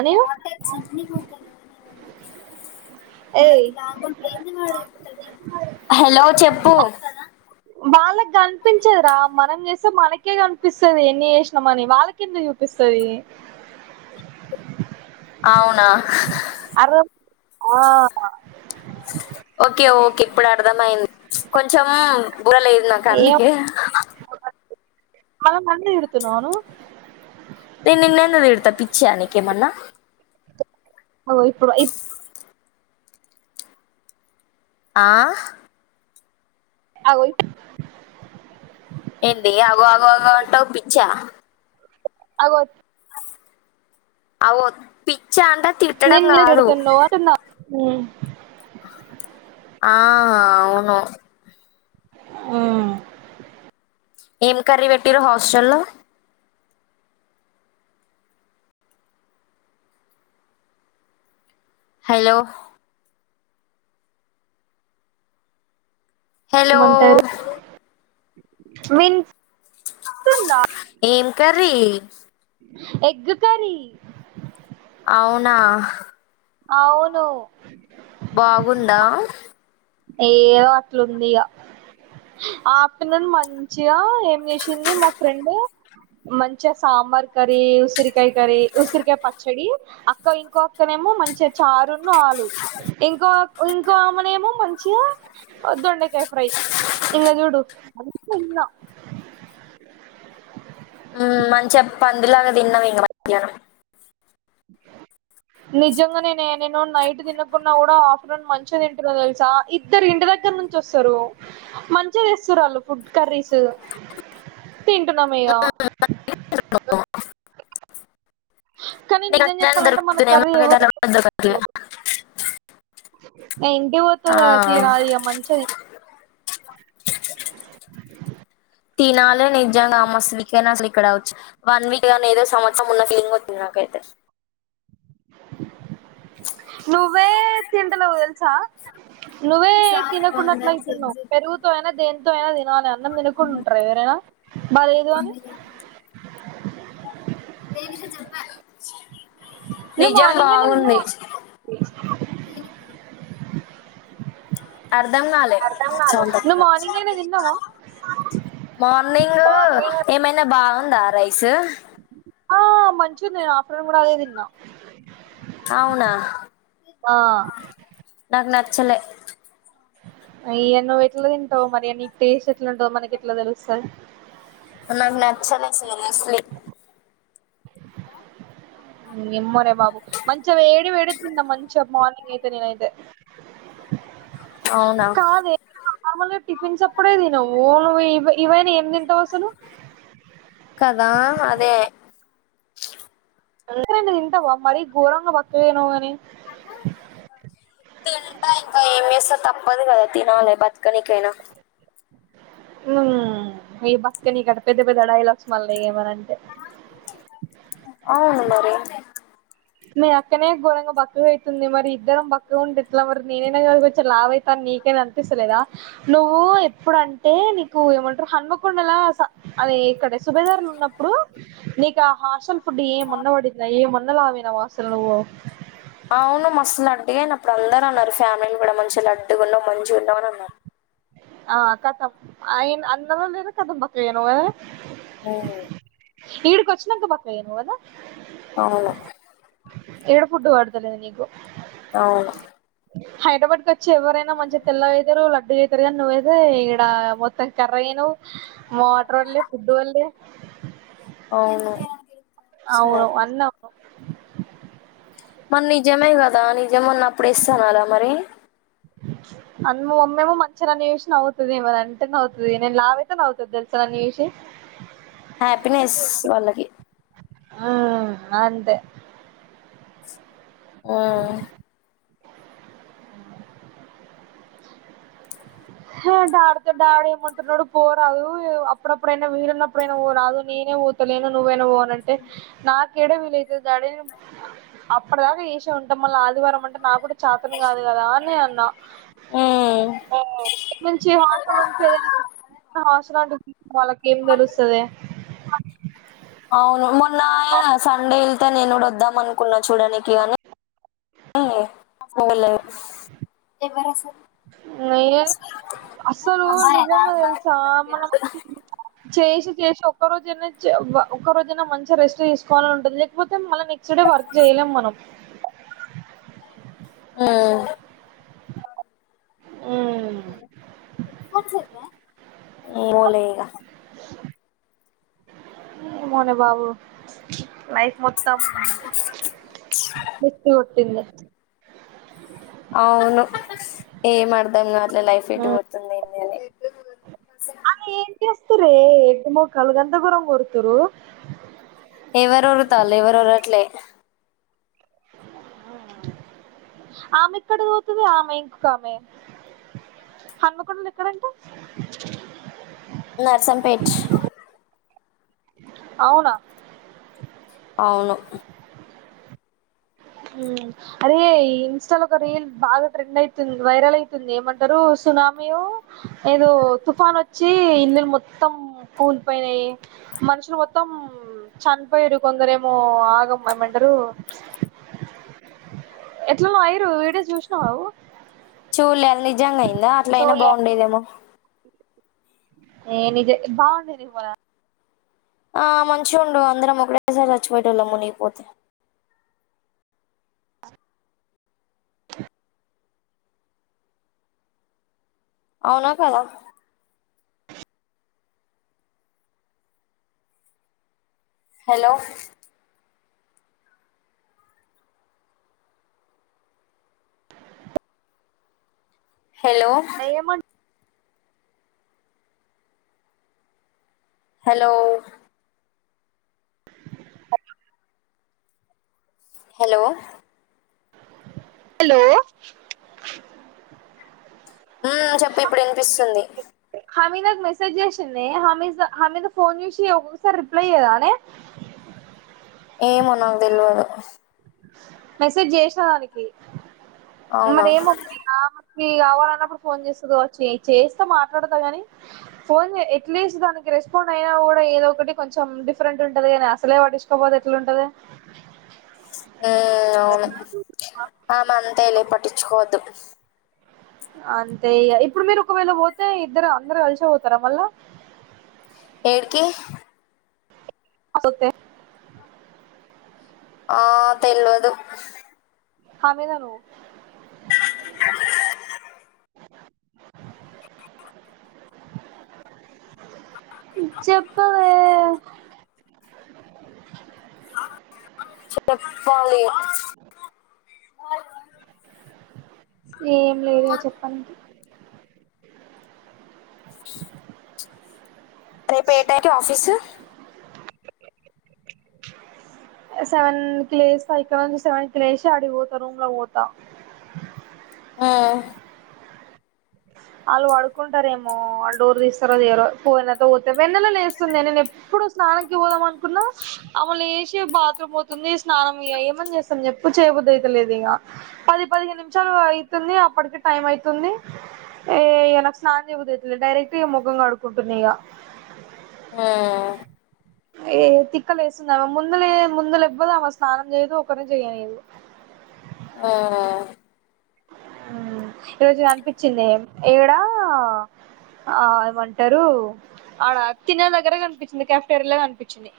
అని హాటేక్స్ అన్ని [unintelligible] ఏయ్ వాడికి లాభం లేంది వాడు విల్తడా నను హలో చెప్పు వాళ్ళకి కనిపించరా మనం చేస్తే మనకే కనిపిస్తుంది ఎన్ని చేసినామని వాళ్ళకి ఎందుకు చూపిస్తాది ఆ అర్థం ఆ ఓకే ఓకే ఇప్పుడు అర్థమయింది కొంచం కూడా లేదు నాకు అందుకే మన మంద ఎడుతున అను [inaudible] నేను నిన్నెందుకు తిడతా పిచ్చా నీకేమన్నా అఓ ఇప్పుడు ఇ ఆ అవయి ఏంది అగొ అగొ అగొ అంటావ్ పిచ్చ ఆగత్ అవో పిచ్చ అంట తిట్టడం నిన్ను కాదు తిడుతున్నావు అంటున్నా ఉమ్ ఆ అవును ఉమ్ ఏం కర్రీ పెట్టిరు హాస్టల్ లో హలో హలో విన్ ఏం కర్రీ ఎగ్ కర్రీ అవునా అవును బాగుందా ఏయో అట్లుంది ఇక ఆఫ్టర్నూన్ మంచిగా ఏం చేసింది మా ఫ్రెండ్ మంచిగా సాంబార్ కర్రీ ఉసిరికాయ కర్రీ ఉసిరికాయ పచ్చడి అక్క ఇంకో అక్కనే మంచిగా చారున్న ఆలు ఇంకో ఇంకో ఆమెనేమో మంచి దొండకాయ ఫ్రై ఇంగ చూడు [inaudible] తిన్న ఇగ మధ్యాహ్నం [inaudible] నిజంగా నేనే నేను నైట్ తినకున్న కూడా ఆఫ్టర్నూన్ మంచిగా తింటున్న తెలుసా ఇద్దరు ఇంటి దగ్గర నుంచి వస్తారు మంచిగా తెస్తురు వాళ్ళు ఫుడ్ కర్రీస్ తింటున్నమిగా కానీ నిజం దొరుకుతదని చెప్పాలంటే మన దొరకుతనేమో కర్రీ ఎవరు ఒకవేళ [unintelligible] ఆ ఇంటికి పోతా కదా ఇగ తినాలి మంచిగ తినాలే నిజంగా అ మస్తు వీక్ అయిన అసలు ఇక్కడచ్చి వన్ వీక్ గానీ ఏదో సంవత్సరం ఉన్న ఫీలింగ్ వచ్చంది నాకై వెదర్ నువ్వే తింటనావు తెలుసా నువ్వే తినకుండ అట్లేతున్నావ్ పెరుగుతో అయినా దేనితో అయినా తినాలి అన్నం తినకుండా ఉంటారా ఎవరైనా బాలేదు అని [inaudible] నువ్ నిజం మార్నింగ్ అన్ని బాగుంది తిన్నావ అర్ధం కాలే సౌండ్ నువ్వు తక్కువచ్చి మార్నింగ్ అయినా తిన్నావా మార్నింగ్ మార్నింగ్ ఏమైనా బాగుందా రైస్ ఆ మంచిగుంది నేను ఆఫ్టర్నూన్ కూడా అదే తిన్న అవునా ఆ నాకు నచ్చలే అ ఇయ నువ్వు ఎట్లా తింటావు మరి అ నీ టేస్ట్ ఎట్లా ఉంటదొ మనకి ఎట్లా తెలుస్తది నాకు నచ్చలే సీనూ స్లి ఏమోరే బాబు మంచిగా వేడి వేడి తిన్నా మంచిగా మార్నింగ్ అయితే నేనైతే అవునా కాదే నార్మల్గా టిఫిన్స్ అప్పుడే తినవు నువ్వు ఇ ఇవైనా ఏం తింటవు అసలు కదా అదే అందుకనే తింటావా మరీ ఘోరంగా బక్కగా అయినవు గని తింటా ఇంకా ఏం చేస్తా తప్పదు గదా తినాలి బతకనికైనా ఊ ఈ బత్కనికట పెద్ద పెద్ద డైలాగ్స్ మళ్ళీ ఏమన్న అంటే ఆవును మరి మీ అక్కనే గోరంగా బక్కగ అయితుంది మరి ఇద్దరం బక్కగా ఉంటే ఎట్లా మరి నేనైనా గాని కొంచం లావు అయిత నీకైనా అనిపిస్తలేదా నువ్వు ఎప్పుడంటే నీకు ఏమంటరు హన్మకొండలా అది ఇక్కడే సుభేదారుల ఉన్నప్పుడు నీకు హాస్టల్ ఫుడ్ ఏ మన్న పడింద ఏ మున్నదామె వా అసలు నువ్వు అవును మస్తు లడ్డుగా అయిన అప్పుడు అందరూ అన్నారు ఫ్యామిలీ కూడా మంచి లడ్డుగా ఉండవు మంచిగా ఉన్నావు అని అన్నారు ఆ కథమ్ అయి అన్నదోలేదో కథమ్ బక్కగా అయినావు కదా ఉ ఈడ్కి వచ్చినక బక్కగా అయినావు గదా అవును ఎడ ఫుడ్డు పడుతలేదు నీకు అవును హైదరాబాద్ కి వచ్చి ఎవరైనా మంచి తెల్లగ అయితరు లడ్డు ఇ సరె గాని నువ్వైతే ఈడ మొత్తం కర్రగైనవ్ మోటార్ పడ్లే ఫుడ్ పడ్లే అవును సరే అవును అన్న మరి నిజమే గదా నిజమన్నప్పుడు ఎస్ అనరా మరి అన్, మా మమ్మీ ఏమో మంచిగా నన్ను జూసి నవ్వుతది. ఏమనంటే నవ్వుతది. నేను లావైతే నవ్వుతది, తెలుసా? నన్ను జూసి. హ్యాపీనెస్! వాళ్లకి. ఆ అంటే! ఆ హా డాడ డాడేమంటన్నడు పోరాదు అప్పుడు అప్పుడు వీలున్నప్పుడైనా పోరాదు నీ నేనే పోతలేను నువ్వైనా పో అంటే నాక్ క్కేడ వీలైతది దాడీ అప్పటి దాకా చేసే ఉంటాం మళ్ళీ ఆదివారం అంటే నా గూడా చతను గాదు గదా అనే అన్నా హ్మ్ ఓ నుంచి హాసలుంచి ఏదైన అవస్ వాళ్ళకి ఏం తెలుస్తదే అవును మొన్న సండే ఇల్త నేనుగుడ వద్దా మన్ కున్నా చూడనికివని [unintelligible] స్ ఎవరస ఏ అస్సలు నిజంగా తెలుసా మనక్ చేసి చేసి ఒక్క రోజైనా అవ్వ రోజైనా మంచిగ రెస్ట్ చేసుకోవాలని ఉంటది లేకపోతే మళ్ళీ నెక్స్ట్ డే వర్క్ చేయలేం మనం ఆ ఏమోలే ఇగ ఏమోనే బాబు ప్ల్చ్ నైట్ మొత్తం సుత్తి కొట్టింది అవును స్ ఏం అర్థం కావటలే లైఫ్ ఎటుపోతుంది ఏందని త్తురే ఎడ్ మొ కల గంధ గురం గొడుతురు ఎవరు ఉరుతాల్లె ఎవరు ఉరవట్లే ఆమె ఏక్కడ వోతది, ఆమె ఇంకొక ఆమె. హన్మకొండల ఎక్కడంటే నర్సంపేట్. అవునా? అవును. ఉమ్ అరేయ్, ఇన్‌స్టాలో ఒక రీల్ బాగా ట్రెండ్ అయితుంది, వైరల్ అయితుంది ఏమంటరు? తునామీ వో ఏదో తుఫాన్ వచ్చి ఇల్లులు మొత్తం కూలిపోయ్నాయి మనుషులు మొత్తం చనిపోయిరు కొందరేమో ఆగం ఏమంటరు. ఎట్లనో అయ్యిరు, వీడియో చూసినవవు? చూల్లే, అది నిజంగా అయిందా? అట్ల అయినా బావుండేదేమో. ఏ నిదే బావుంది నిర్మల. ఆ మంచిఉండు, అందరం ఒకటేసారి చచ్చిపోయేటోలం మునిగిపోతే. [unintelligible] అవునా కదా? హలో! హలో! ఏమం హలో! హలో! హలో! ఆ.. చెప్పు ఇప్పుడు వినిపిస్తుంది? హమీ నాకు మెసేజ్ జేసిందే. హమీజ హమీద ఫోన్ జూసి ఒక్కసారి రిప్లై ఇయ్యదనే? [inaudible] ఏమో నాకు దెల్వదు. మెసేజ్ జేసిన దానికి, అవునా మరి ఏమో మరి ఆమెకు. ఈ కావాలన్నప్పుడు ఫోన్ చేస్తది కావచ్చు. ఏయ్ చేస్త మాట్లాడత గాని, ఫోన్ చే ఎట్లీస్ట్ దానికి. రెస్పాండ్ అయినా కూడా ఏదో ఒకటి కొంచెం డిఫరెంట్ ఉంటది కానీ అసలే పటించకోకపోతే ఎట్లుంటది ఉమ్మ్ అవును ఆమె అంతలె పటించుకోవద్దు అంతే ఇగ ఇప్పుడు మీరు ఒకవేళ ఓతే ఇద్దరు అందరు కలిసే ఓతారా మళ్ళ ఏడికి అసొత్తె ఆ తెల్వదు హమి గారు చెప్పవే చెప్పాలి ఏం లేదే చెప్పాలి రేపు ఏ టైమ్ కి ఆఫీసు [inaudible] సెవెన్ కి లేస్తా ఇక నుంచి సెవెన్ లేసి అడిపోత రూమ్ లో పోత [inaudible] ఉమ్మ్ ఆళ్ళు వడుకుంటారేమో ఆళ్ళు డోర్ తీస్తారో తియ్యరో ఫోన్ జెత్తవ్ వ వెన్నెల లెస్తుందే నేను ఎప్పుడు స్నానానికి పోదాం అనుకున్నా ఆమె లెసి బాత్రూమ్ పోతుంది స్నానం ఇగ ఏమన్ జేస్తామ్ జెప్పు చేయబుద్ది అయితలేదు ఇగ పది పదిహేను నిమిషాలు అయితుంది అప్పటికే టైమ్ అయితుంది ఏ ఇగ నాకు స్నానం చెయబుద్ది అయితలే డైరెక్ట్ ఇక ముఖం కడుక్కుంటున్న ఇగ ఉమ్మ్ ఏ తిక్కలేస్తుంది ఆమె ముందు లె ముందు లెవ్వదు స్నానం చేయదు ఒకరిని చేయనీదు [inaudible] ఆ ఈరోజు కనిపించింది ఏడా ఆ ఏమంటారు ఆడ తినే దగ్గర కనిపించింది కఫెటేరియా లొ కనిపించింది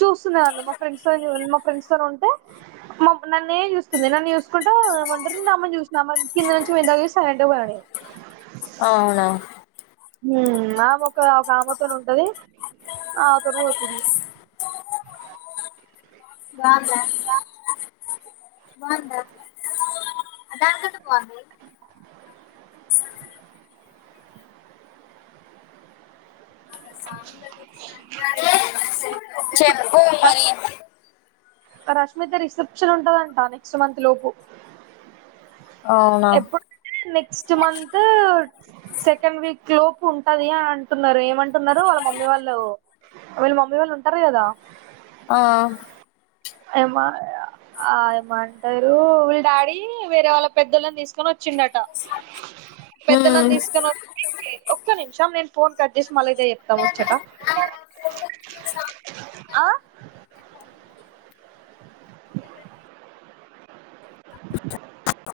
చూస్తున్నా నన్ను మా ఫ్రెండ్స్ తో మా ఫ్రెండ్స్ తోను ఉంటే నన్నే చూస్తుంది నన్ను చూసుకుంటూ అమ్మను చూసిన అమ్మను కింద నుంచి మీద దాక సైలెంట్ గా పొయినా నేను అవునా ఉ ఆమె ఒక ఒక ఆమెతోనే ఉంటది ఆమె తోనే పోతుంది బావుందా ఆ బావుందా దానికంటే బావుంది చెప్పు [unintelligible] మరి రష్మిత రిసెప్షన్ ఉంటదంట నెక్స్ట్ మంత్ లోపు అవునా ఎప్పుడంటే నెక్స్ట్ మంత్ సెకండ్ వీక్ లోపు ఉంటది అని అంటున్నారు ఏమంటున్నారు వాళ్ళ మమ్మీ వాళ్ళు వాళ్ళు మమ్మీ వాళ్ళు ఉంటారు కదా ఆ ఏమ ఆ ఏమ అంటారు వీళ్ల డాడీ వేరే వాళ్ళ పెద్దోళ్ళని తీసుకొని వ వచ్చిండట పెద్దలను హ్మ్ తీసుకొని వచ్చి ఒక్క నిమిషం నేను ఫోన్ కట్ జేసీ మల్ల ఇదే చేప్తా ముచ్చట ఆ [inaudible]